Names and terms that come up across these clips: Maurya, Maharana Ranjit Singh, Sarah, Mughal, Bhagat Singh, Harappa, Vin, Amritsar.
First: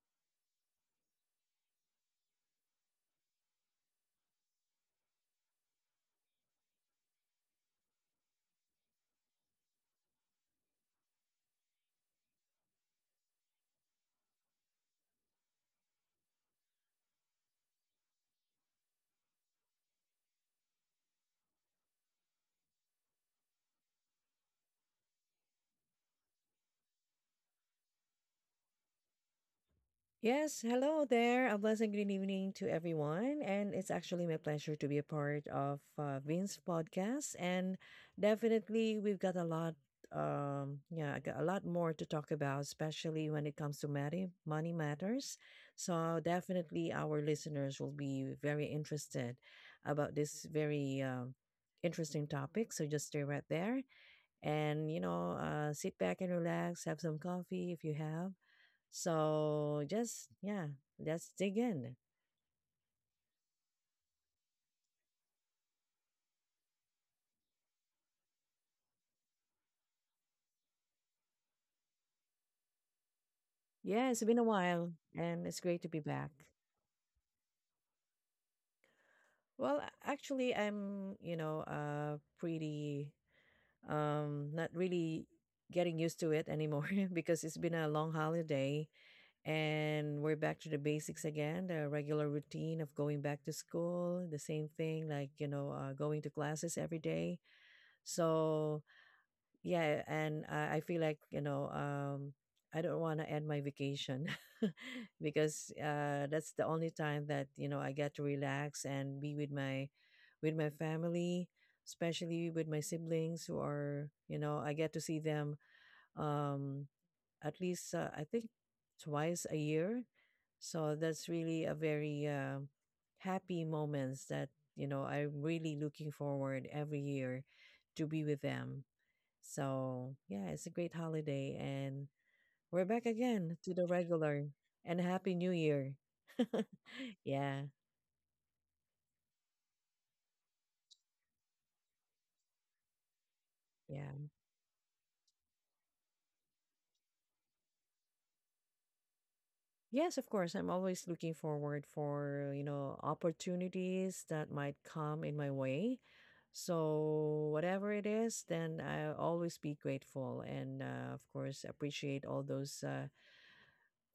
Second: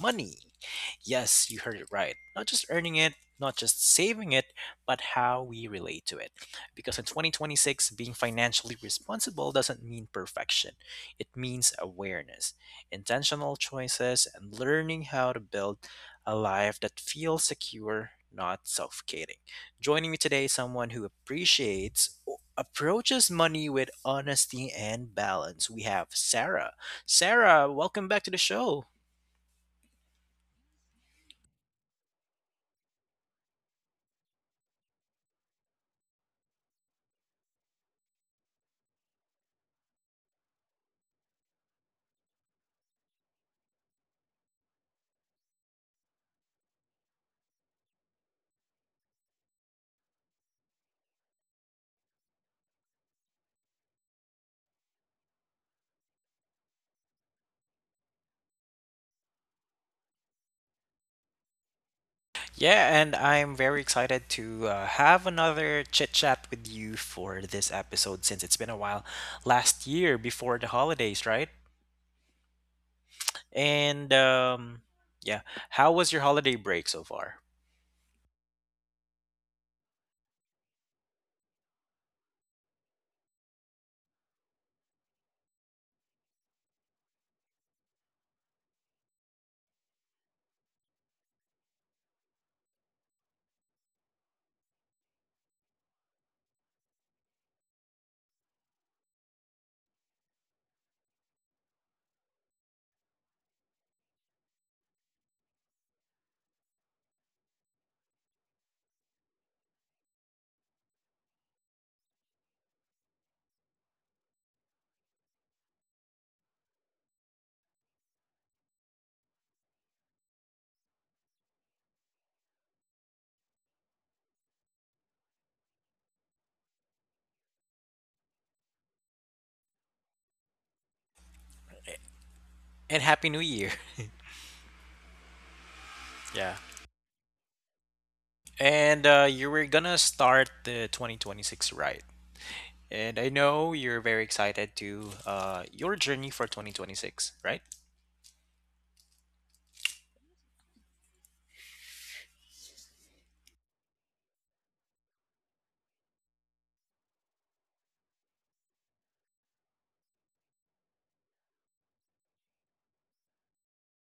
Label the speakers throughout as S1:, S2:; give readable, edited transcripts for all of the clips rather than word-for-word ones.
S1: money. Yes, you heard it right. Not just earning it, not just saving it, but how we relate to it. Because in 2026, being financially responsible doesn't mean perfection, it means awareness, intentional choices, and learning how to build a life that feels secure, not suffocating. Joining me today is someone who appreciates approaches money with honesty and balance. We have Sarah. Sarah, welcome back to the show.
S2: Yes, hello there. A blessed good evening to everyone. And it's actually my pleasure to be a part of Vin's podcast. And definitely, we've got a lot, yeah, I got a lot more to talk about, especially when it comes to money matters. So definitely, our listeners will be very interested about this very interesting topic. So just stay right there, and sit back and relax, have some coffee if you have so just yeah, just dig in.
S1: Yeah, and I'm very excited to have another chit chat with you for this episode since it's been a while. Last year before the holidays, right? And
S2: Yeah, it's been a while
S1: yeah,
S2: and it's great to
S1: how
S2: be
S1: was your
S2: back.
S1: holiday break so far?
S2: Well, actually I'm pretty not really getting used to it anymore because it's been a long holiday, and we're back to the basics again, the regular routine of going back to school, the same thing like, going to classes every day. So yeah, and I feel like I don't want to end my vacation because that's the only time that you know I get to relax and be with my family, especially with my siblings who are, you know, I get to see them, um at least I think, twice a year. So that's really a very happy moments that you know I'm really looking forward every year to be with them. So, yeah, it's a great holiday. And we're back
S1: And happy New
S2: again to
S1: Year.
S2: the regular. And Happy New Year.
S1: Yeah.
S2: Yeah.
S1: And you were gonna start the 2026, right. And I know you're
S2: Yeah.
S1: very excited to your journey for 2026, right?
S2: Yes, of course. I'm always looking forward for, you know, opportunities that might come in my way. So, whatever it is, then I'll always be grateful and, of course, appreciate all those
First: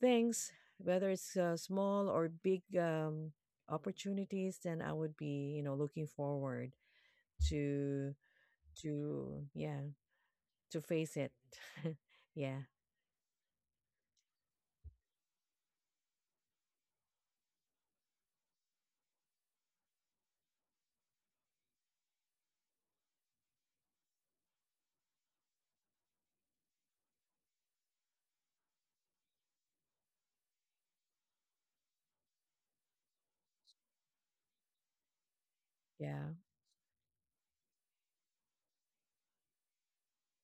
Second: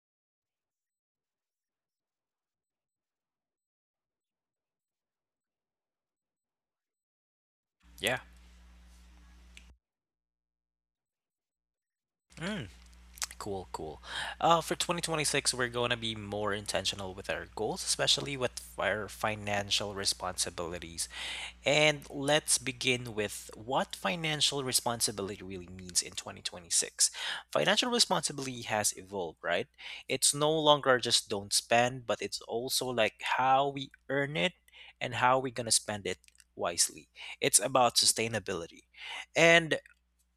S2: things, whether it's small or big, opportunities, then I would be, you know, looking forward to
S1: Yeah.
S2: to yeah to face it. Yeah.
S1: Mm, cool, cool. For 2026, we're going to be more intentional with our goals, especially with our financial responsibilities. And let's begin with what financial responsibility really means in 2026. Financial responsibility has evolved, right? It's no longer just don't spend, but it's also like how we earn it and how we're going to spend it
S2: Yeah.
S1: wisely. It's about sustainability. And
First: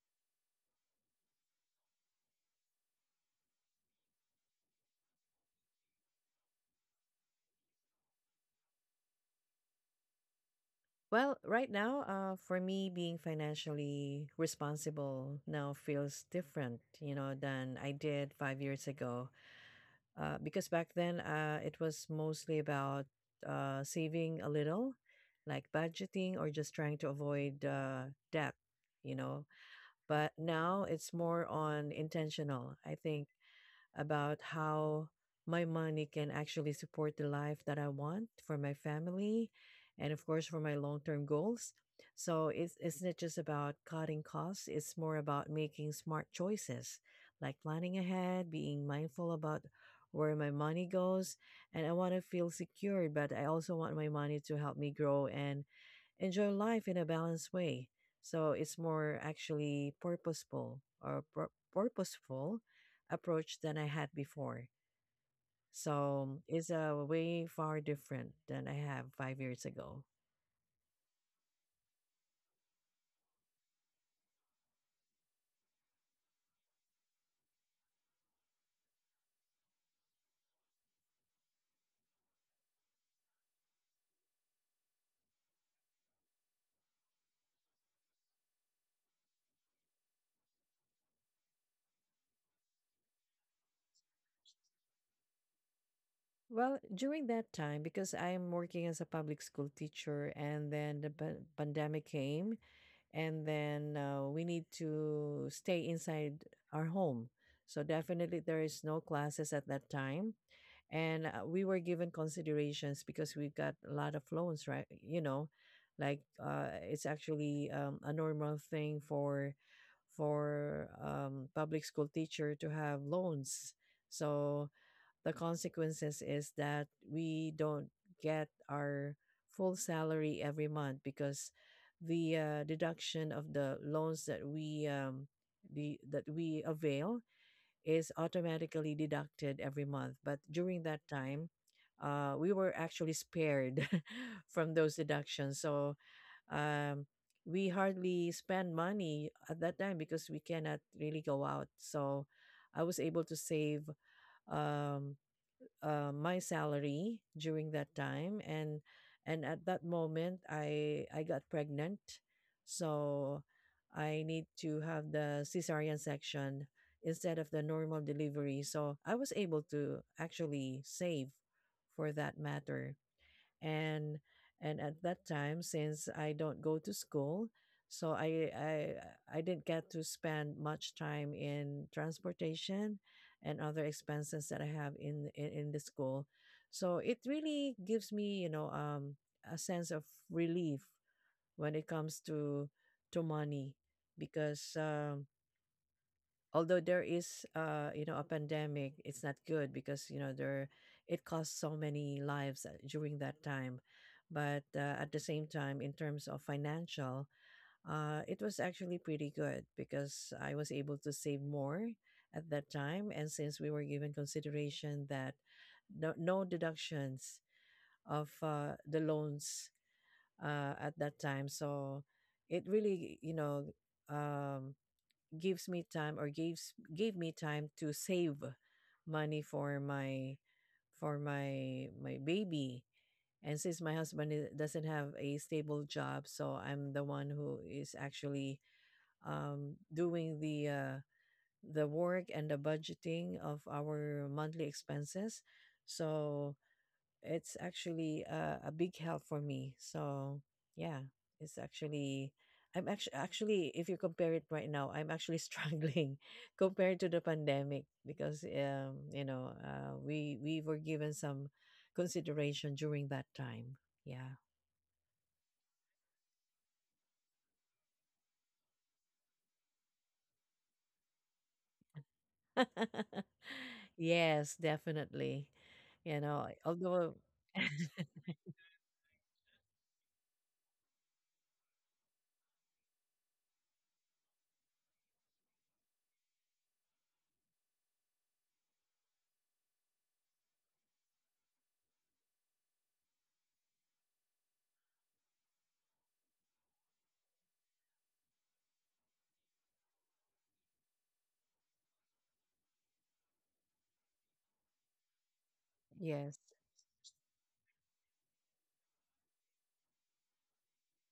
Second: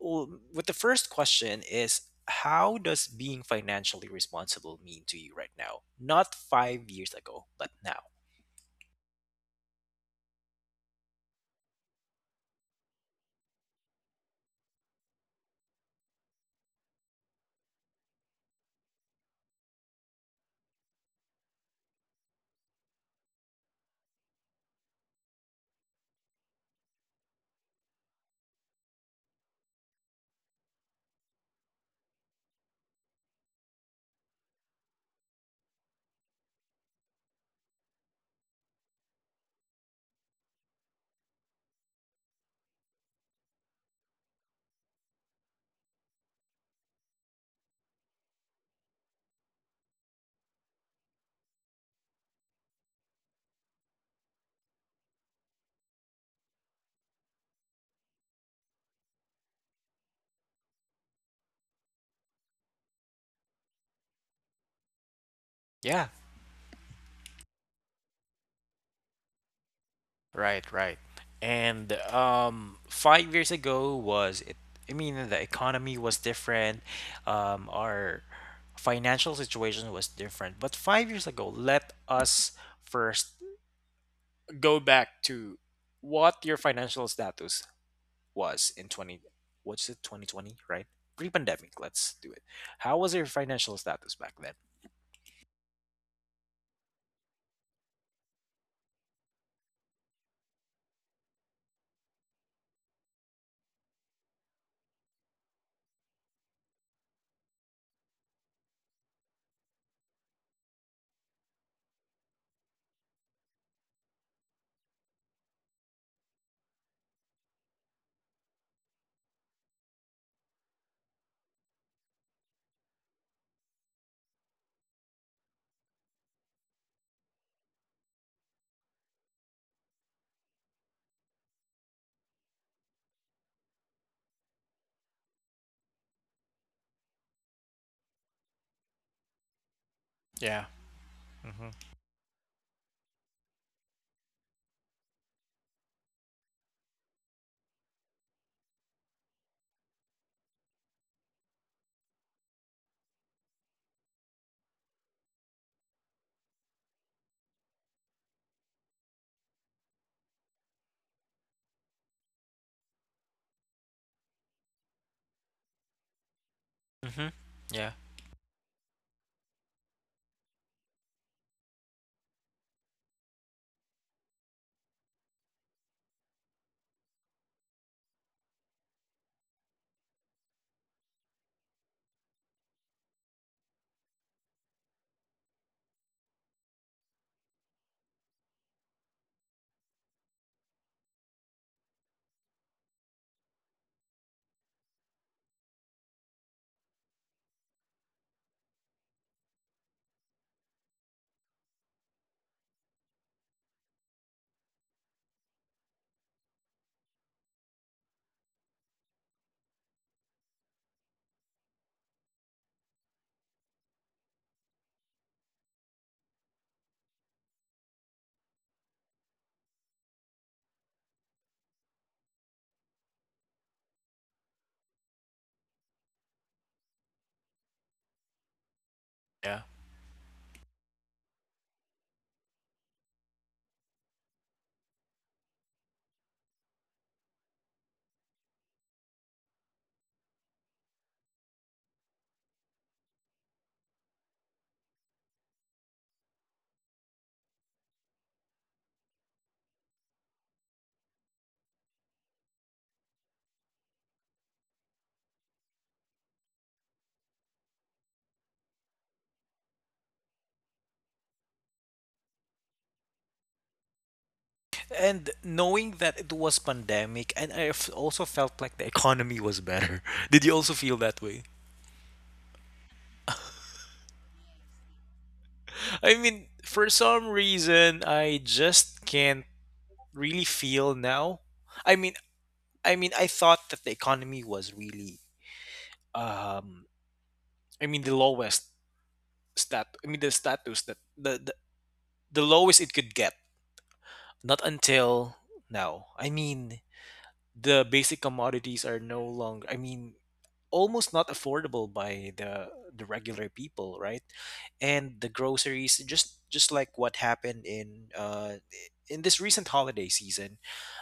S1: with the first question is, how does being financially responsible mean to you right now? Not 5 years ago, but now.
S2: Well, right now, for me, being financially responsible now feels different, you know, than I did 5 years ago. Because back then, it was mostly about saving a little, like budgeting, or just trying to avoid debt, you know. But now it's more on intentional, I think, about how my money can actually support the life that I want for my family, and of course for my long-term goals. So it's not just about cutting costs, it's more about making smart choices, like planning ahead, being mindful about where my money goes. And I want to feel secure, but I also want my money to help me grow and enjoy life in a balanced way. So it's more actually purposeful, or purposeful approach than I had before.
S1: Yeah.
S2: So it's a way far different than I have 5 years ago.
S1: Right, right. And 5 years ago, was it, I mean, the economy was different. Our financial situation was different. But 5 years ago, let us first go back to what your financial status was in 20, what's it, 2020, right? Pre-pandemic, let's do it. How was your financial status back then?
S2: Well, during that time, because I'm working as a public school teacher, and then the pandemic came, and then we need to stay inside our home. So definitely there is no classes at that time. And we were given considerations because we've got a lot of loans, right, you know, like, it's actually, a normal thing for public school teacher to have loans. So the consequences is that we don't get our full salary every month because the deduction of the loans that we the that we avail is automatically deducted every month. But
S1: Yeah.
S2: during that time,
S1: Hmm.
S2: we were actually spared from those deductions. So, um, we hardly spend money at that time because we cannot really go out. So I was able to save, um, my salary during that time. And at that moment, I got pregnant, so I need to have the cesarean section
S1: Mm-hmm.
S2: instead of the
S1: Yeah.
S2: normal delivery, so I was able to actually save for that matter. and and at that time, since I don't go to school, so I didn't get to spend much time in transportation and other expenses that I have in the school. So it really gives me, you know, a sense of relief when it comes to money, because although there is you know a pandemic, it's not good because you know there it cost so many lives during that time. But at the same time, in terms of financial, it was actually pretty good because I was able to save more at that time. And since we were given consideration that no, no deductions of the loans at that time, so it really, you know, um, gives me time or gives gave me time to save money
S1: Yeah.
S2: for my baby. And since my husband doesn't have a stable job, so I'm the one who is actually, doing the work and the budgeting of our monthly expenses. So it's actually a big help for me. So yeah, it's actually, I'm actually, if you compare it right now, I'm actually struggling compared to the pandemic, because you know we were given some consideration during that time. Yeah.
S1: And knowing that it was pandemic, and I also felt like the economy was better. Did you also feel that way?
S2: Yes, definitely. You
S1: I
S2: know,
S1: mean, for
S2: although
S1: some reason, I just can't really feel now. I mean, I mean, I thought that the economy was really, um, I mean, the lowest stat. I mean, the status that the lowest it could get. Not until now. I mean, the basic commodities are no longer. I mean, almost not affordable by the regular people, right? And the groceries,
S2: yes.
S1: just like what happened in this recent holiday season.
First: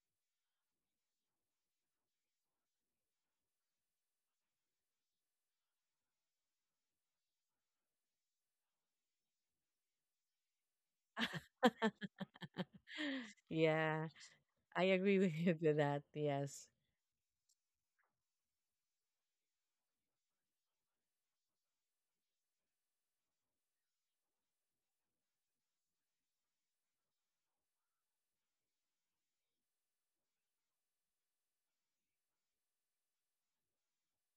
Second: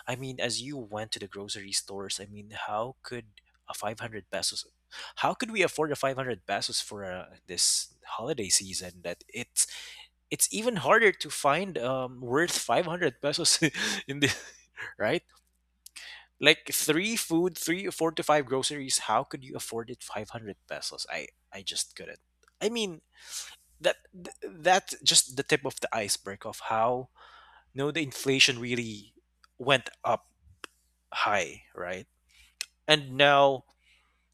S1: I mean, as you went to the grocery stores, I mean, how could a 500 pesos, how could we afford a 500 pesos for this holiday season, that it's even harder to find worth 500 pesos,
S2: Yeah,
S1: in the
S2: I agree
S1: right,
S2: with you to that. Yes.
S1: like three food, three, four to five groceries. How could you afford it? 500 pesos. I just couldn't. I mean, that that's just the tip of the iceberg of how, no, the inflation really went up high, right? And now,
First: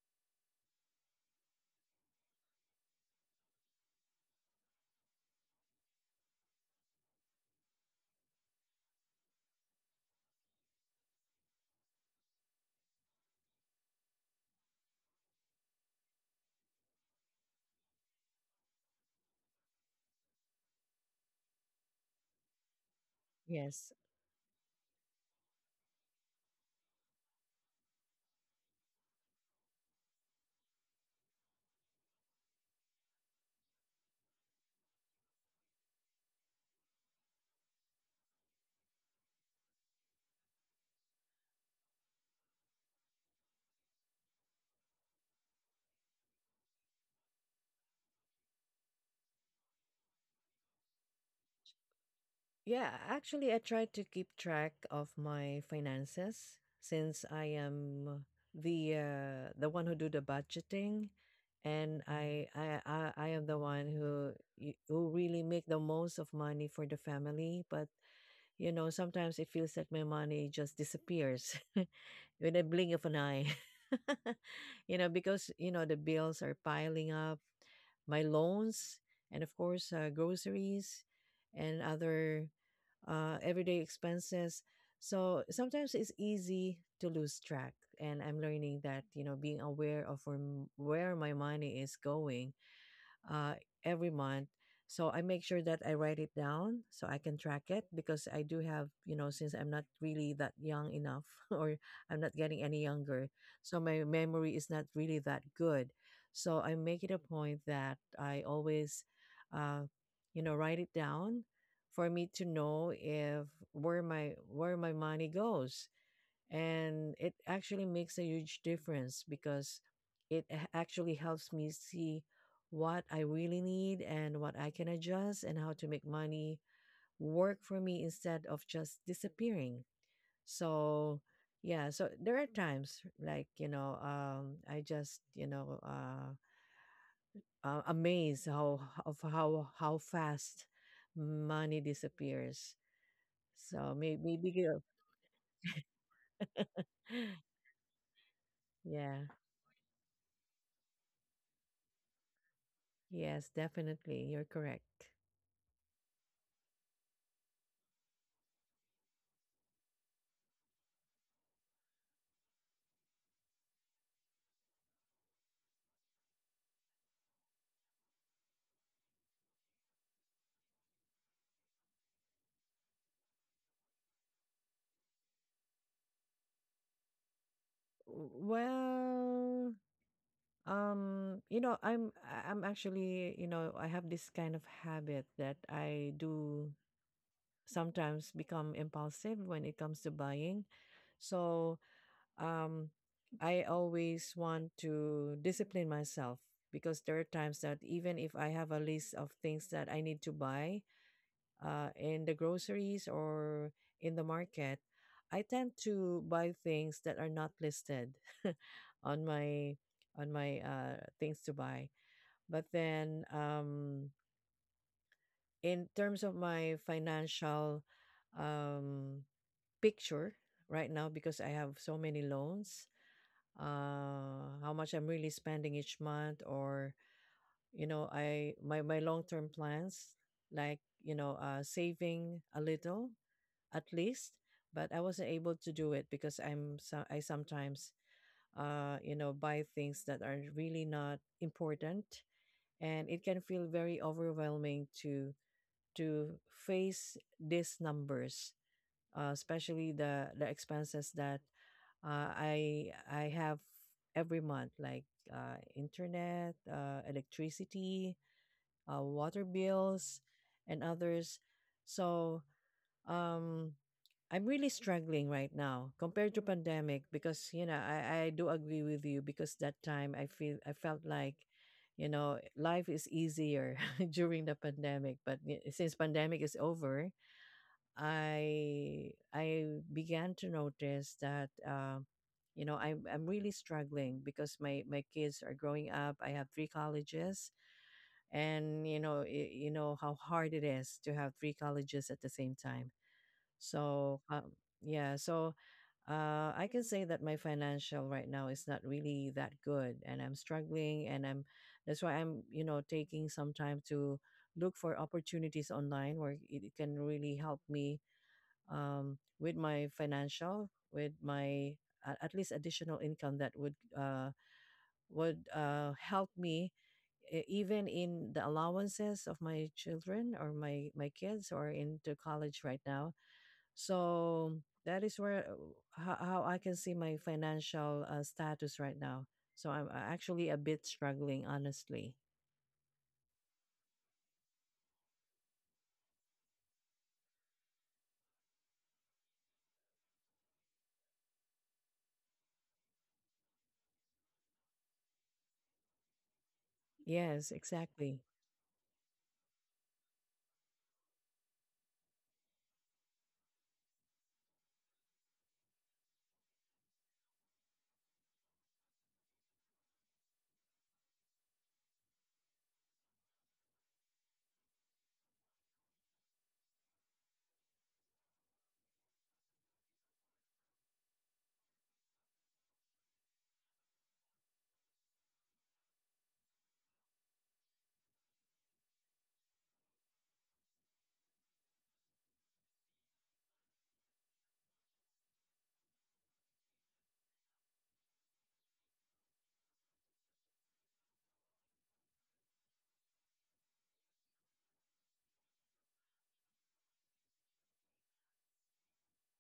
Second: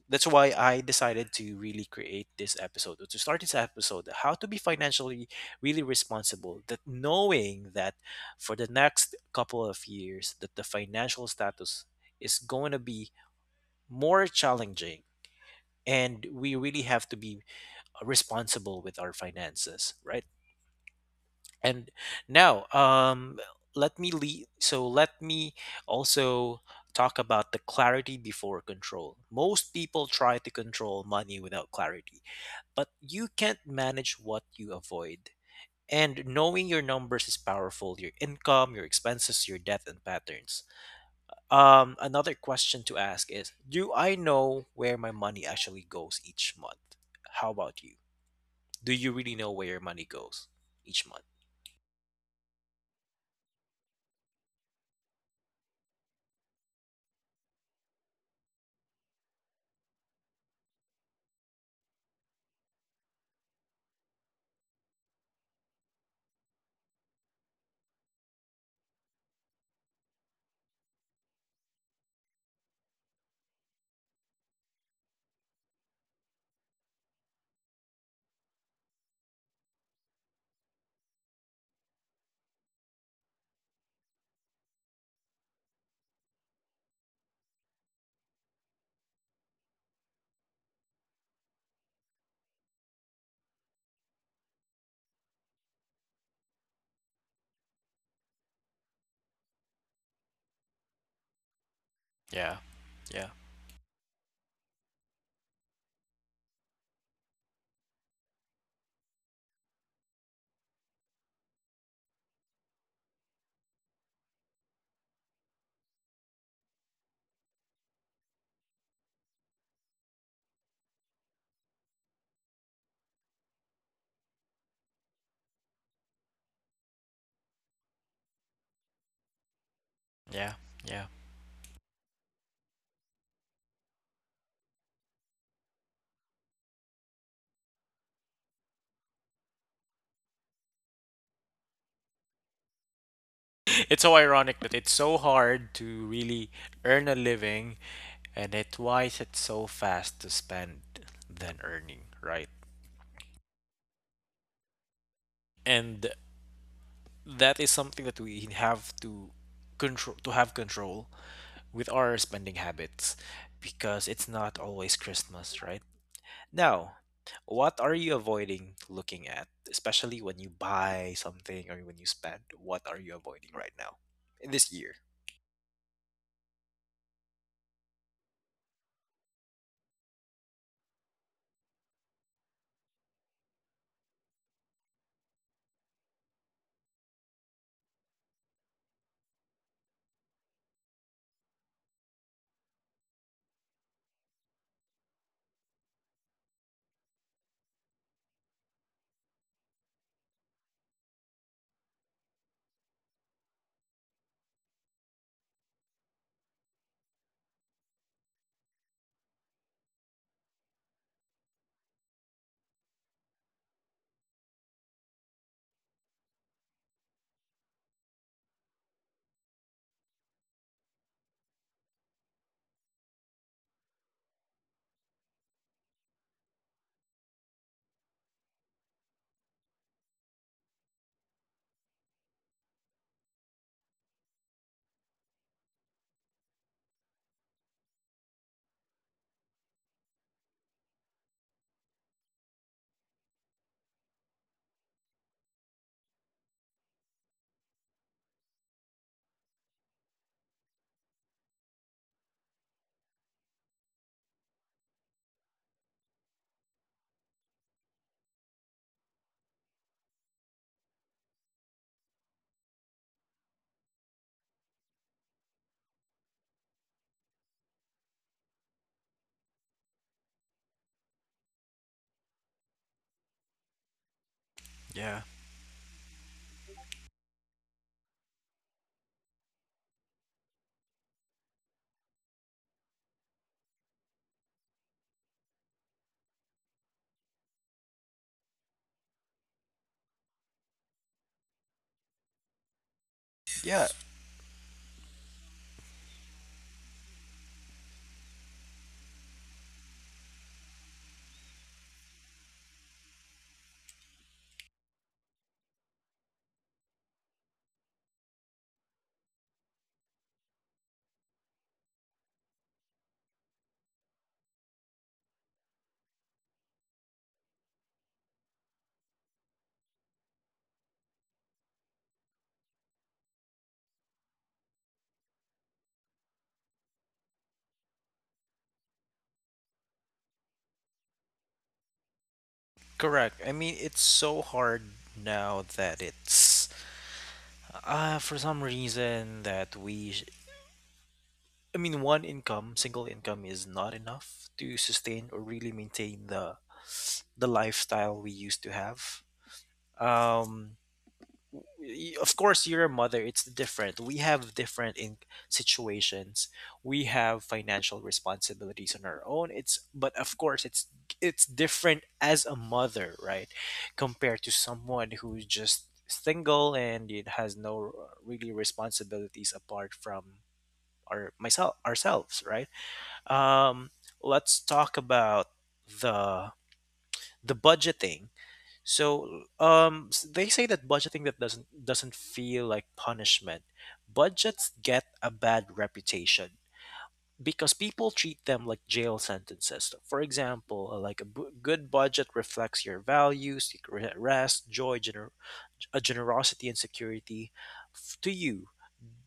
S1: that's why I decided to really create this episode, or to start this episode, how to be financially really responsible, that knowing that for the next couple of years that the financial status is going to be more challenging and we really have to be responsible with our finances, right? And now,
S2: Yes.
S1: let me lead, so let me also talk about the clarity before control. Most people try to control money without clarity, but you can't manage what you avoid, and knowing your numbers is powerful: your income, your expenses, your debt, and patterns. Another question to ask is, do I know where my money actually goes each month? How about you? Do you really know where your money goes each month?
S2: Yeah, actually, I try to keep track of my finances since I am the, the one who do the budgeting, and I am the one who who really make the most of money for the family. But you know, sometimes it feels like my money just disappears with a blink of an eye. You know, because you know the bills are piling up, my loans, and of course groceries and other everyday expenses. So sometimes it's easy to lose track. And I'm learning that, you know, being aware of where, where my money is going uh, every month. So I make sure that I write it down so I can track it, because I do have, you know, since I'm not really that young enough or I'm not getting
S1: Yeah,
S2: any younger.
S1: yeah,
S2: So my memory is not really that good. So I make it a point that I always, uh, write it down for me to know if where my where my money goes. And it actually makes a huge difference because it actually helps me see what I really need and what I can adjust and how to make money work for me instead of just disappearing.
S1: yeah, yeah.
S2: So, yeah, so there are times like, you know, I just, you know, amazed how how fast money disappears. So
S1: It's
S2: maybe
S1: so
S2: maybe
S1: ironic that it's so hard to really earn a living, and it's why
S2: yeah.
S1: it's so fast to spend than earning, right?
S2: Yes, definitely. You're correct.
S1: And that is something that we have to control, to have control with our spending habits, because it's not always Christmas, right? Now, what are you avoiding looking at, especially when you buy something or when you spend? What are you avoiding right now in this year?
S2: Well, you know, I'm actually, you know, I have this kind of habit that I do sometimes become impulsive when it comes to buying. So, um, I always want to discipline myself, because there are times that even if I have a list of things that I need to buy, in the groceries or in the market, I tend to buy things that are not listed on my things to buy. But then, in terms of my financial, um, picture right now, because I have so many loans, how much I'm really spending each month, or you know, I my long term plans, like you know, saving a little, at least. But I wasn't able to do it because I'm so I sometimes you know buy things that are really not important. And it can feel very overwhelming to face these numbers, especially the expenses that I have every month, like internet, electricity, water bills and others. So, um I'm really struggling right now compared to pandemic, because you know I do agree with you, because that time I feel I felt like, you know, life is easier during the pandemic.
S1: Yeah.
S2: But since pandemic is over, I began to notice that you know I'm really struggling, because my kids are growing up. I have three colleges, and you know you know how hard it is to have three colleges at the same time.
S1: Yeah,
S2: So yeah, so I can say that my financial right now is not really that good, and I'm struggling, and I'm that's why I'm, you know, taking some time to look for opportunities online where it can really help me, with my financial, with my, at least, additional income that would help me, even in the allowances of my children or my kids or into college right now. So that is where, how I can see my financial status right now. So I'm, actually a bit struggling, honestly.
S1: correct. I mean, it's so hard now that it's for some reason that we I mean, one income, single income, is not enough to sustain or really maintain the
S2: Yes,
S1: the
S2: exactly.
S1: lifestyle we used to have. Um of course you're a mother, it's different, we have different in situations, we have financial responsibilities on our own, it's but of course it's different as a mother, right, compared to someone who's just single and it has no really responsibilities apart from our myself, ourselves, right? Um let's talk about the the budgeting. So they say that budgeting that doesn't feel like punishment. Budgets get a bad reputation because people treat them like jail sentences. For example, like a good budget reflects your values, seek rest, joy, generosity, and security. To you,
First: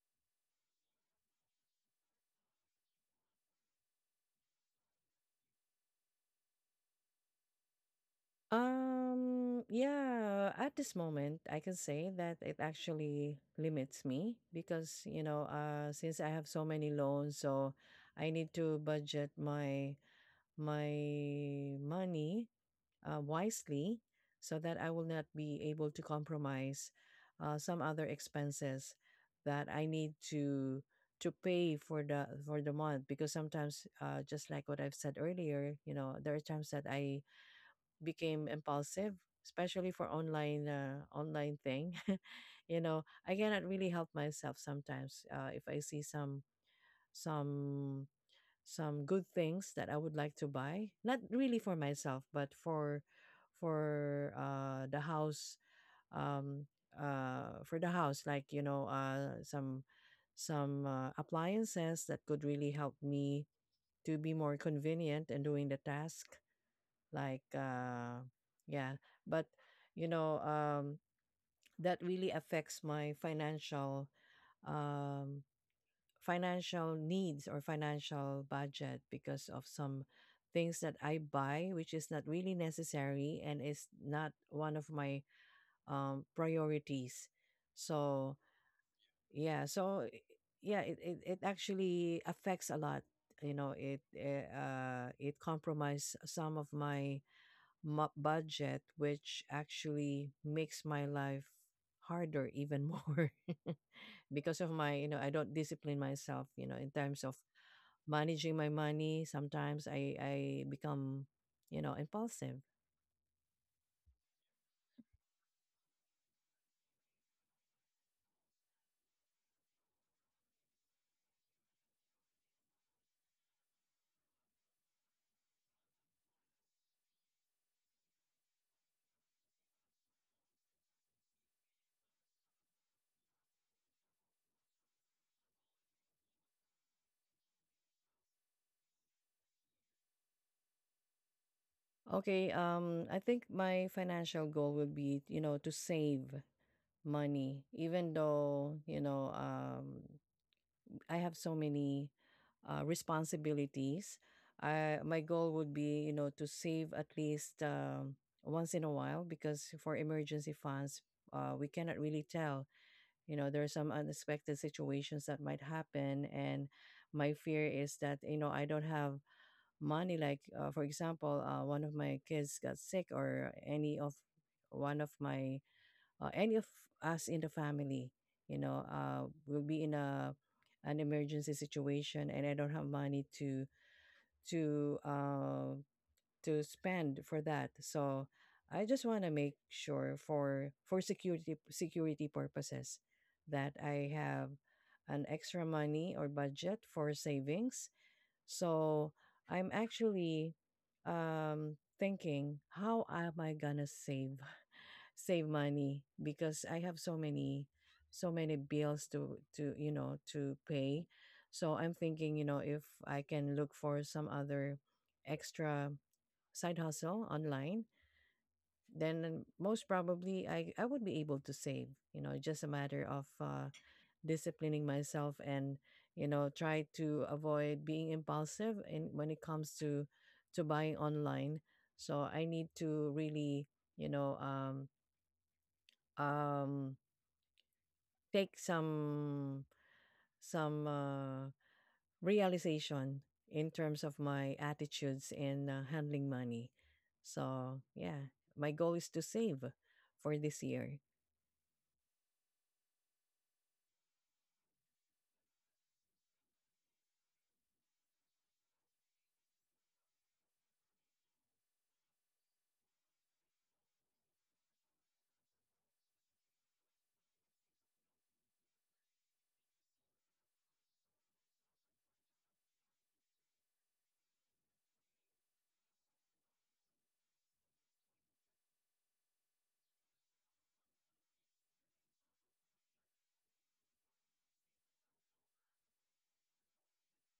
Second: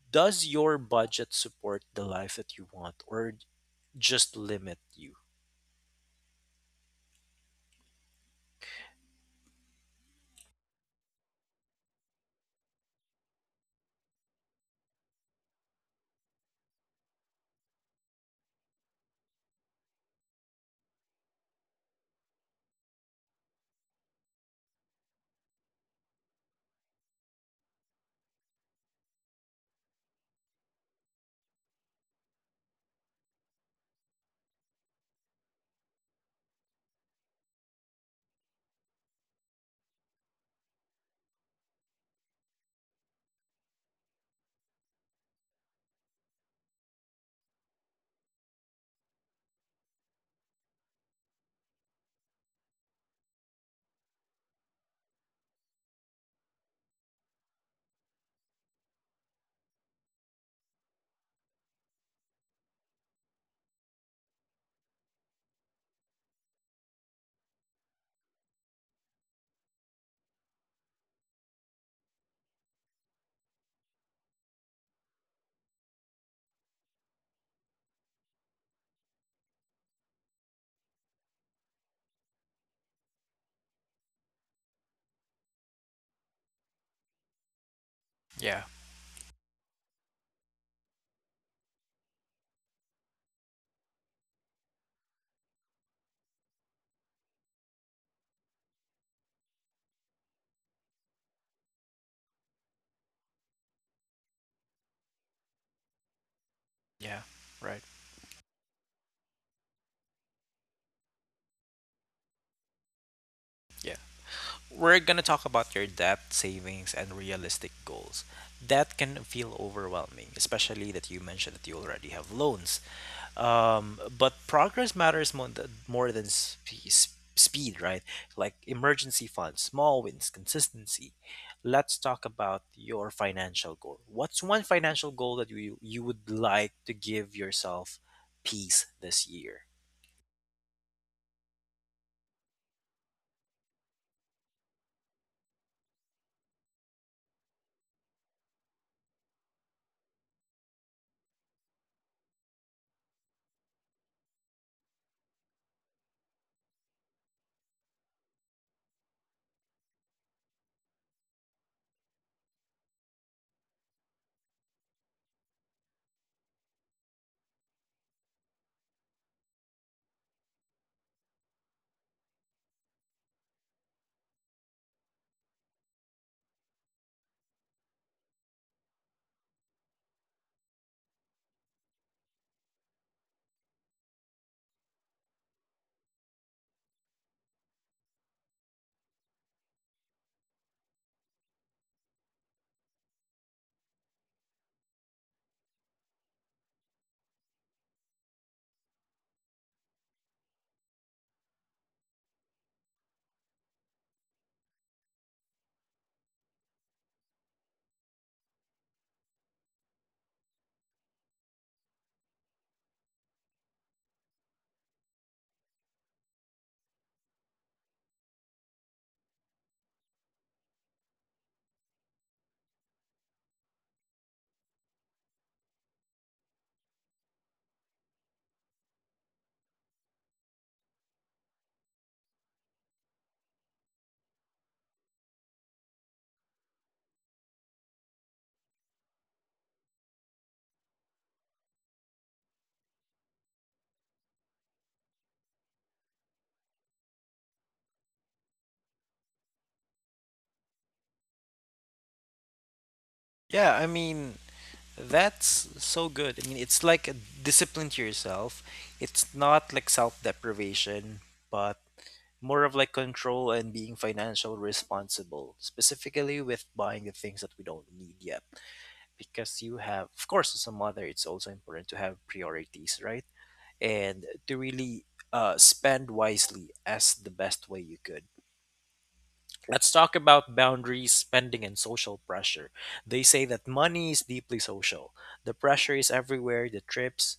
S1: does your budget support the life that you want, or just limit you?
S2: Yeah, at this moment, I can say that it actually limits me because, you know, since I have so many loans, so I need to budget my money wisely so that I will not be able to compromise some other expenses that I need to pay for the month because sometimes just like what I've said earlier, you know, there are times that I became impulsive, especially for online thing. I cannot really help myself sometimes if I see some some good things that I would like to buy. Not really for myself, but for the house. um for the house, like, some appliances that could really help me to be more convenient in doing the task, like, yeah. But, you know um that really affects my um financial needs or financial budget because of some things that I buy, which is not really necessary and is not one of my priorities. So, yeah, yeah, it actually affects a lot. You know, it compromised some of my budget, which actually makes my life harder even more. Because of my, you know, I don't discipline myself, you know, in
S1: Yeah,
S2: terms of
S1: right.
S2: managing my money. Sometimes I become, you know, impulsive.
S1: We're going to talk about your debt, savings, and realistic goals. That can feel overwhelming, especially that you mentioned that you already have loans. But progress matters more, more than speed, right? Like emergency funds, small wins, consistency. Let's talk about your financial goal. What's one financial goal that you would like to give yourself peace this year?
S2: Okay, I think my financial goal would be, you know, to save money even though, you know, I have so many responsibilities. I My goal would be, you know, to save at least, once in a while, because for emergency funds, we cannot really tell, you know, there are some unexpected situations that might happen, and my fear is that, you know, I don't have money, like, for example, one of my kids got sick or any of one of my any of us in the family, you know, will be in a an emergency situation, and I don't have money to to uh, to spend for that. So I just want to make sure for security purposes that I have an extra money or budget for savings. So I'm actually thinking how am I going to save. Save money, because I have so many bills to pay. So I'm thinking, you know, if I can look for some other extra side hustle online, then most probably I would be able to save. You know, just a matter of disciplining myself, and, you know, try to avoid being impulsive in when it comes to buying online. So I need to really, you know um um take some realization in terms of my attitudes in, handling money. So, yeah, my goal is to save for this year.
S1: Yeah, I mean, that's so good. I mean, it's like a discipline to yourself. It's not like self-deprivation, but more of like control and being financial responsible, specifically with buying the things that we don't need yet. Because you have, of course, as a mother, it's also important to have priorities, right? And to really spend wisely as the best way you could. Let's talk about boundaries, spending, and social pressure. They say that money is deeply social. The pressure is everywhere: the trips,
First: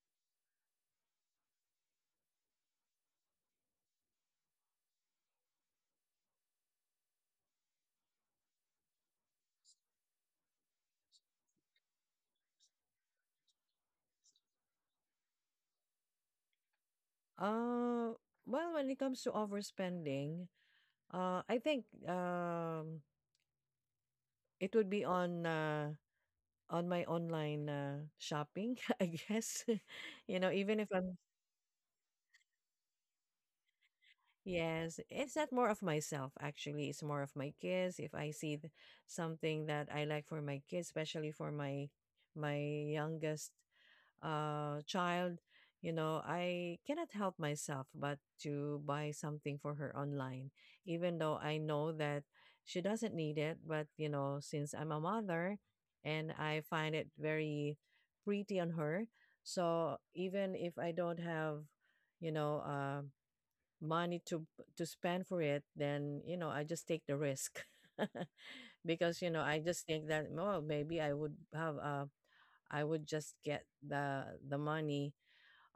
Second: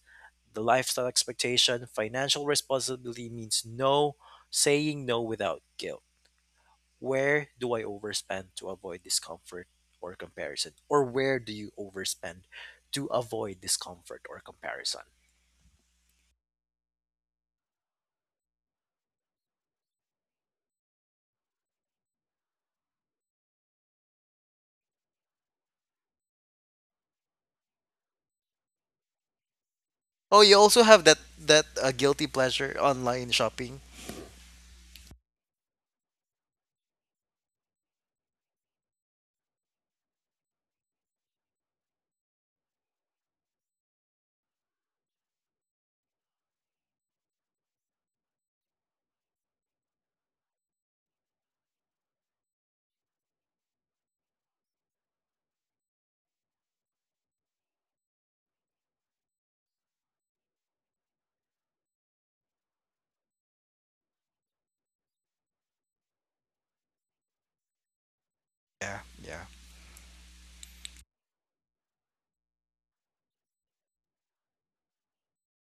S1: the lifestyle expectation. Financial responsibility means no, saying no without guilt. Where do I overspend to avoid discomfort or comparison? Or where do you overspend to avoid discomfort or comparison?
S2: Uh, well, when it comes to overspending, I think, it would be on, on my online shopping, I guess. You
S1: Oh,
S2: know,
S1: you
S2: even
S1: also
S2: if
S1: have
S2: I'm—
S1: that guilty pleasure, online shopping.
S2: Yes, it's not more of myself actually. It's more of my kids. If I see something that I like for my kids, especially for my my youngest child, you know, I cannot help myself but to buy something for her online, even though I know that she doesn't need it. But, you know, since I'm a mother, and I find it very pretty on her, so even if I don't have, you know, money to spend for it, then, you know, I just take the risk,
S1: Yeah,
S2: because, you know,
S1: yeah.
S2: I just think that, well, maybe I would have I would just get the money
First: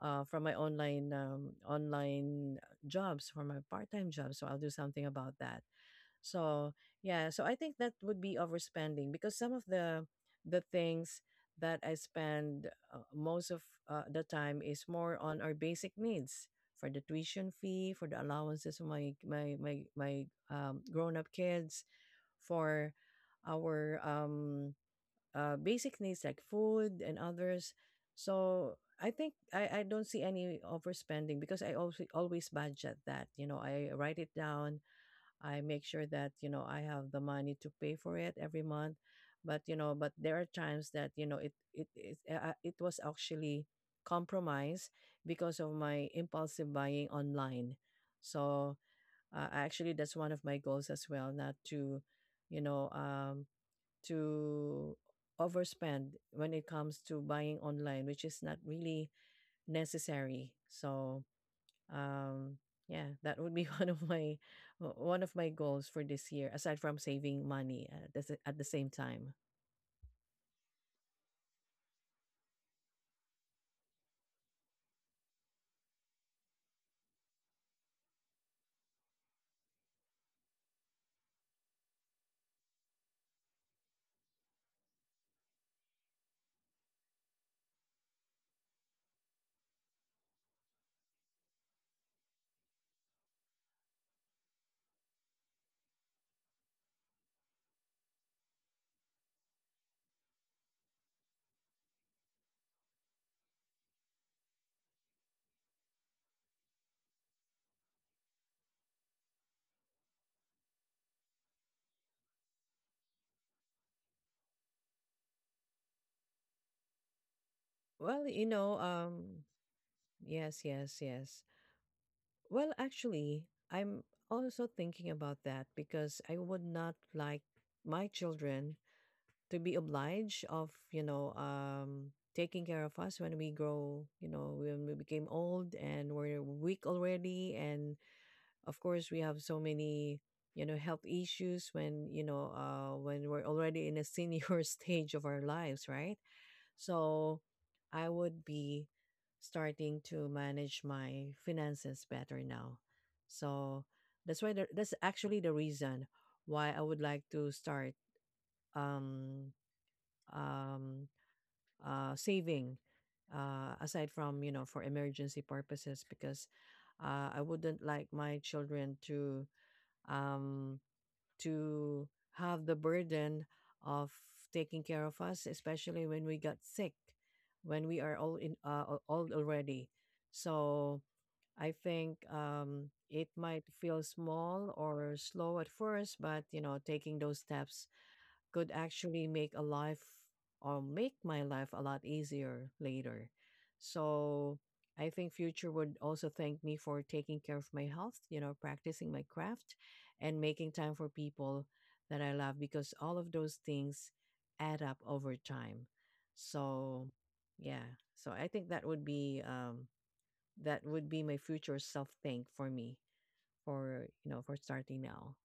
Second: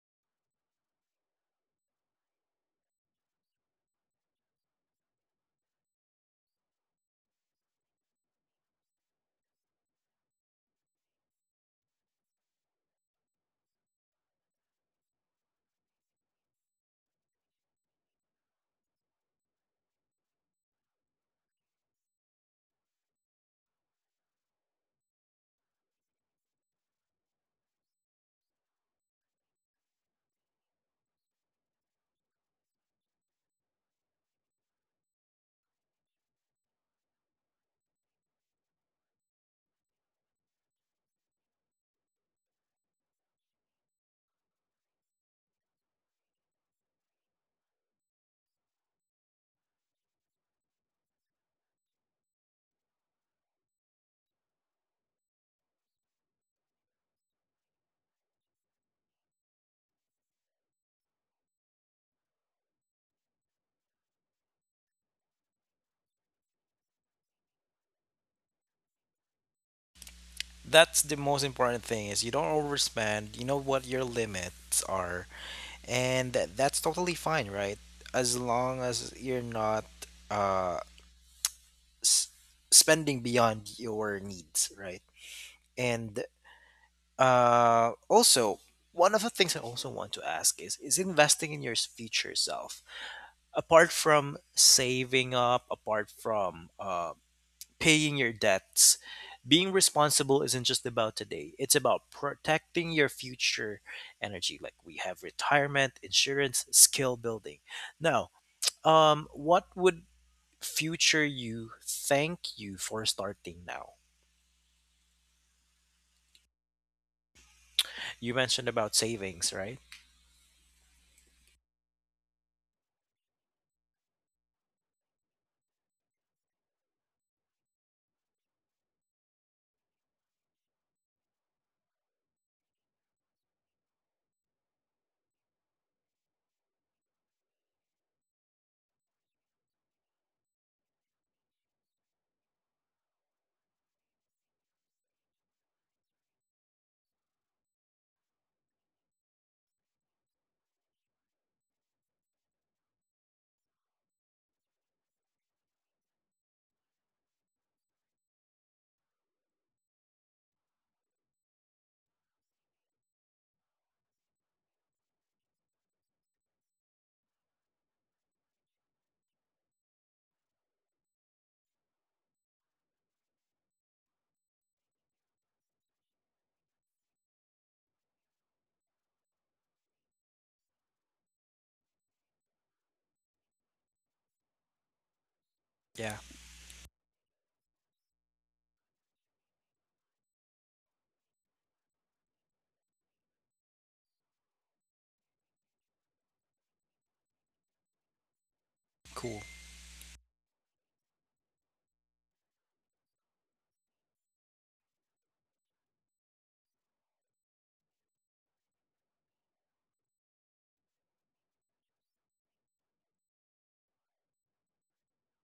S2: from my online jobs for my part time jobs, so I'll do something about that. So, yeah, so I think that would be overspending, because some of the things that I spend most of the time is more on our basic needs, for the tuition fee, for the allowances of my my my my grown up kids, for our basic needs like food and others. So I think I don't see any overspending, because I also always budget that. You know, I write it down, I make sure that, you know, I have the money to pay for it every month. But, you know, but there are times that, you know, it was actually compromised because of my impulsive buying online. So, actually, that's one of my goals as well, not to, you know, um, to overspend when it comes to buying online, which is not really necessary. So, um yeah, that would be one of my goals for this year, aside from saving money at at the same time.
S1: That's the most important thing, is you don't overspend. You know what your limits are, and that's totally fine, right? As long as you're not uh s- spending beyond your needs, right? And also, one of the things I also want to ask is investing in your future self. Apart from saving up, apart from paying your debts. Being responsible isn't just about today, it's about protecting your future energy. Like we have retirement, insurance, skill building. Now, what would future you thank you for starting now?
S2: well
S1: You
S2: you
S1: mentioned
S2: know
S1: about
S2: um
S1: savings, right?
S2: yes, yes, yes. Well, actually, I'm also thinking about that, because I would not like my children to be obliged of, you know, taking care of us when we grow, you know, when we became old and we're weak already, and of course, we have so many, you know, health issues when, you know, when we're already in a senior stage of our lives, right? So I would be starting to manage my finances better now. So that's actually the reason why I would like to start um um saving, aside from, you know, for emergency purposes, because, I wouldn't like my children um, to have the burden of taking care of us, especially when we got sick, when we are all in, old already. So I think, it might feel small or slow at first,
S1: Yeah,
S2: but, you know, taking those steps could actually make a life or make my life a lot easier later. So I think future would also thank me for taking care of my health, you know, practicing my
S1: cool.
S2: craft, and making time for people that I love, because all of those things add up over time. So, yeah. So I think that would be my future self thank for me for, you know, for starting now.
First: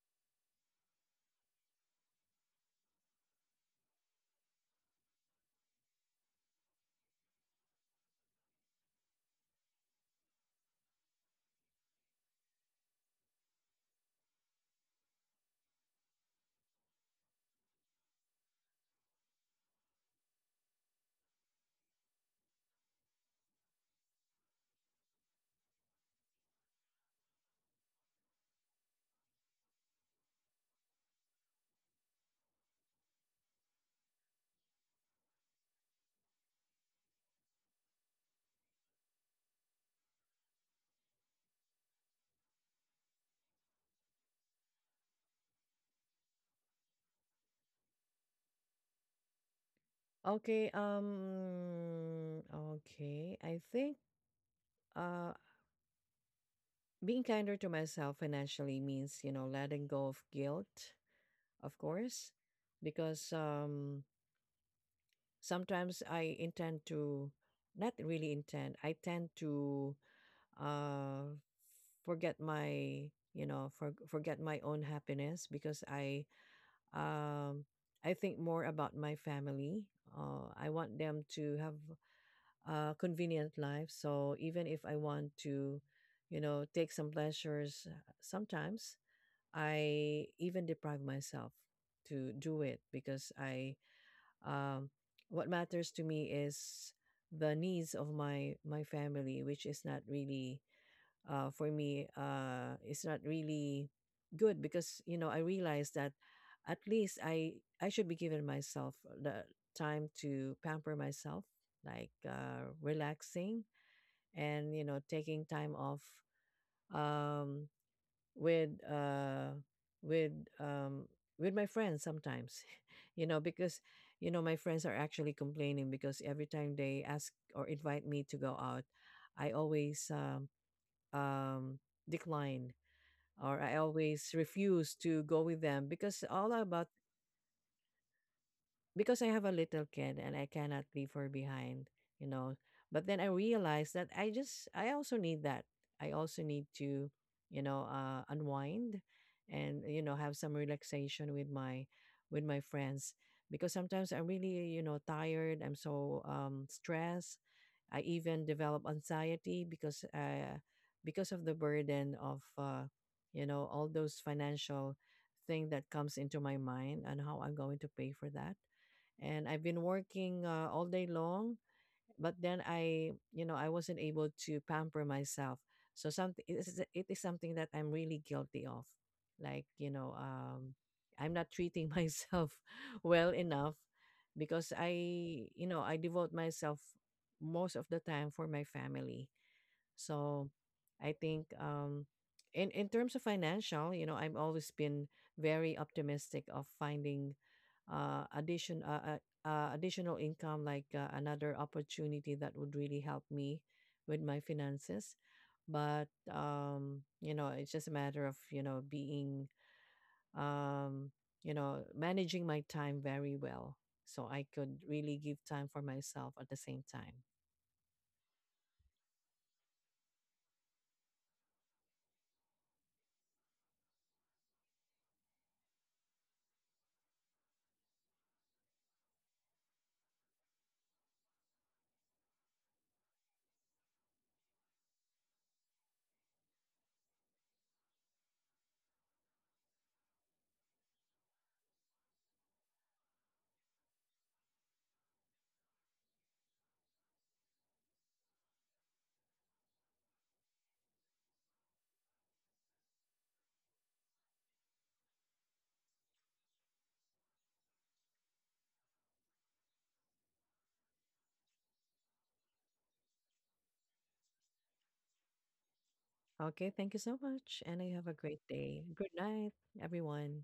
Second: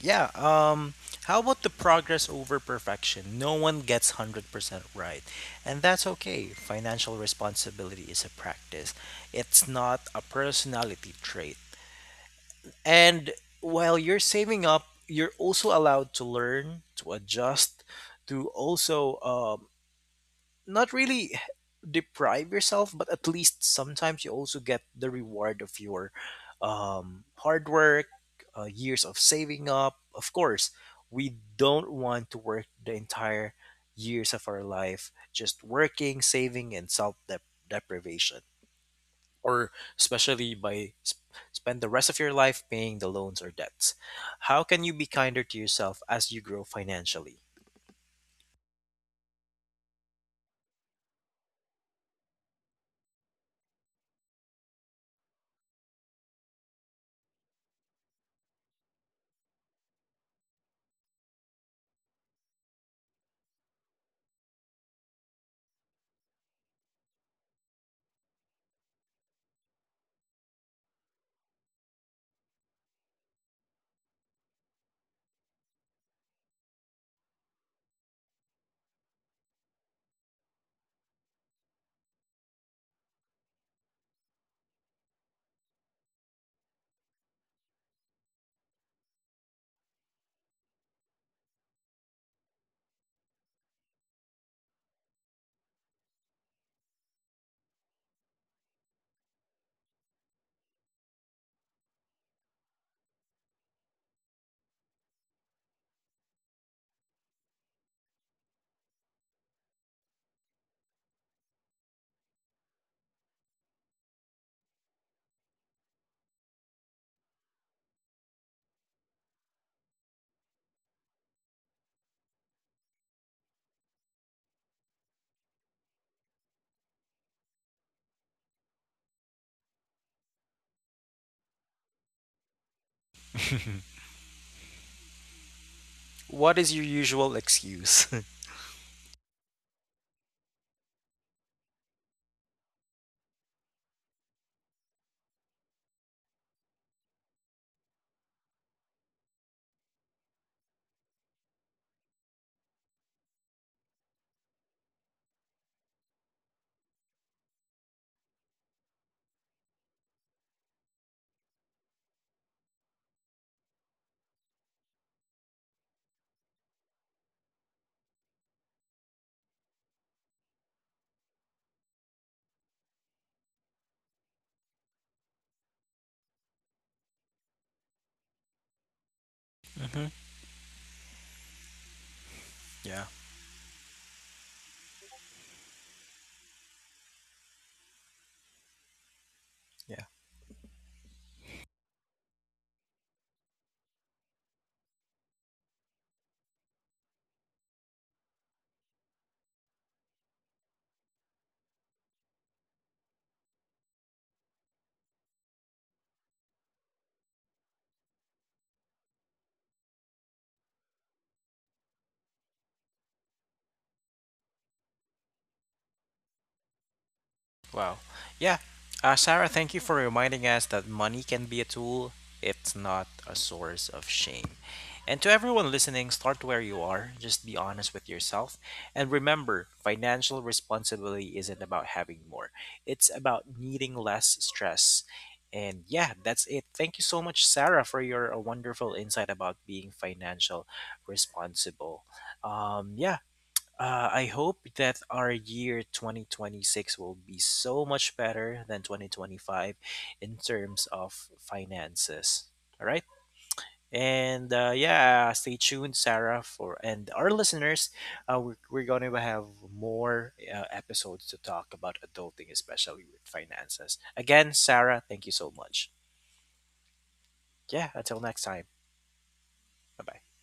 S1: Yeah. How about the progress over perfection? No one gets 100% right. And that's okay. Financial responsibility is a practice, it's not a personality trait. And while you're saving up, you're also allowed to learn, to adjust, to also, not really deprive yourself, but at least sometimes you also get the reward of your, hard work, years of saving up. Of course, we don't want to work the entire years of our life just working, saving, and self deprivation, or especially by spend the rest of your life paying the loans or debts. How can you be kinder to yourself as you grow financially?
S2: Okay, okay. I think uh being kinder to myself financially means, you know, letting go of guilt, of course, because, sometimes I intend to— not really intend. I tend to uh forget my, you know, forget my own happiness because I, um I think more about my family. I want them to have convenient life. So even if I want to, you know, take some pleasures, sometimes I even deprive myself to do it, because um, what matters to me is the needs of my my family, which is not really, for me, is not really good, because, you know, I realized that at least I should be giving myself the time to pamper myself, like, relaxing and, you know, taking time off, um, with uh, with um, with my friends sometimes, you know, because, you know, my friends are actually complaining because every time they ask or invite me to go out, I always, um, decline, or I always refuse to go with them, because all
S1: What is your
S2: about—
S1: usual excuse?
S2: because I have a little kid and I cannot leave her behind, you know. But then I realized that I also need that. I also need to, you know, unwind and, you know, have some relaxation with my friends, because sometimes I'm really, you know, tired. I'm so, stressed. I even develop anxiety because, because of the burden of, you know, all those financial thing that comes into my mind and how I'm going to pay for that, and I've been working, all day long. But then you know, I wasn't able to pamper myself. So something it is something that I'm really guilty of. Like, you
S1: Hmm.
S2: know, I'm not treating myself
S1: Yeah.
S2: well enough because you know, I devote myself most of the time for my family.
S1: Yeah.
S2: So I think, in terms of financial, you know, I've always been very optimistic of finding additional income, like, another opportunity that would really help me with my finances. But, you know, it's just a matter of, you know, being, um you know, managing my time very well, so I could really give time for myself at the same time.
S1: Wow. Yeah. Sarah, thank you for reminding us that money can be a tool, it's not a source of shame. And to everyone listening, start where you are, just be honest with yourself. And remember, financial responsibility isn't about having more, it's about needing less stress. And yeah, that's it. Thank you so much, Sarah, for your wonderful insight about being financial responsible. Yeah, I hope that our year 2026 will be so much better than 2025 in terms of finances. All right. And yeah, stay tuned, Sarah, for and our listeners. We're going to have more episodes to talk about adulting, especially with finances. Again, Sarah, thank you so much.
S2: Okay, thank you so much, and I
S1: Yeah,
S2: have a
S1: until
S2: great
S1: next time.
S2: day. Good night,
S1: Bye bye.
S2: everyone.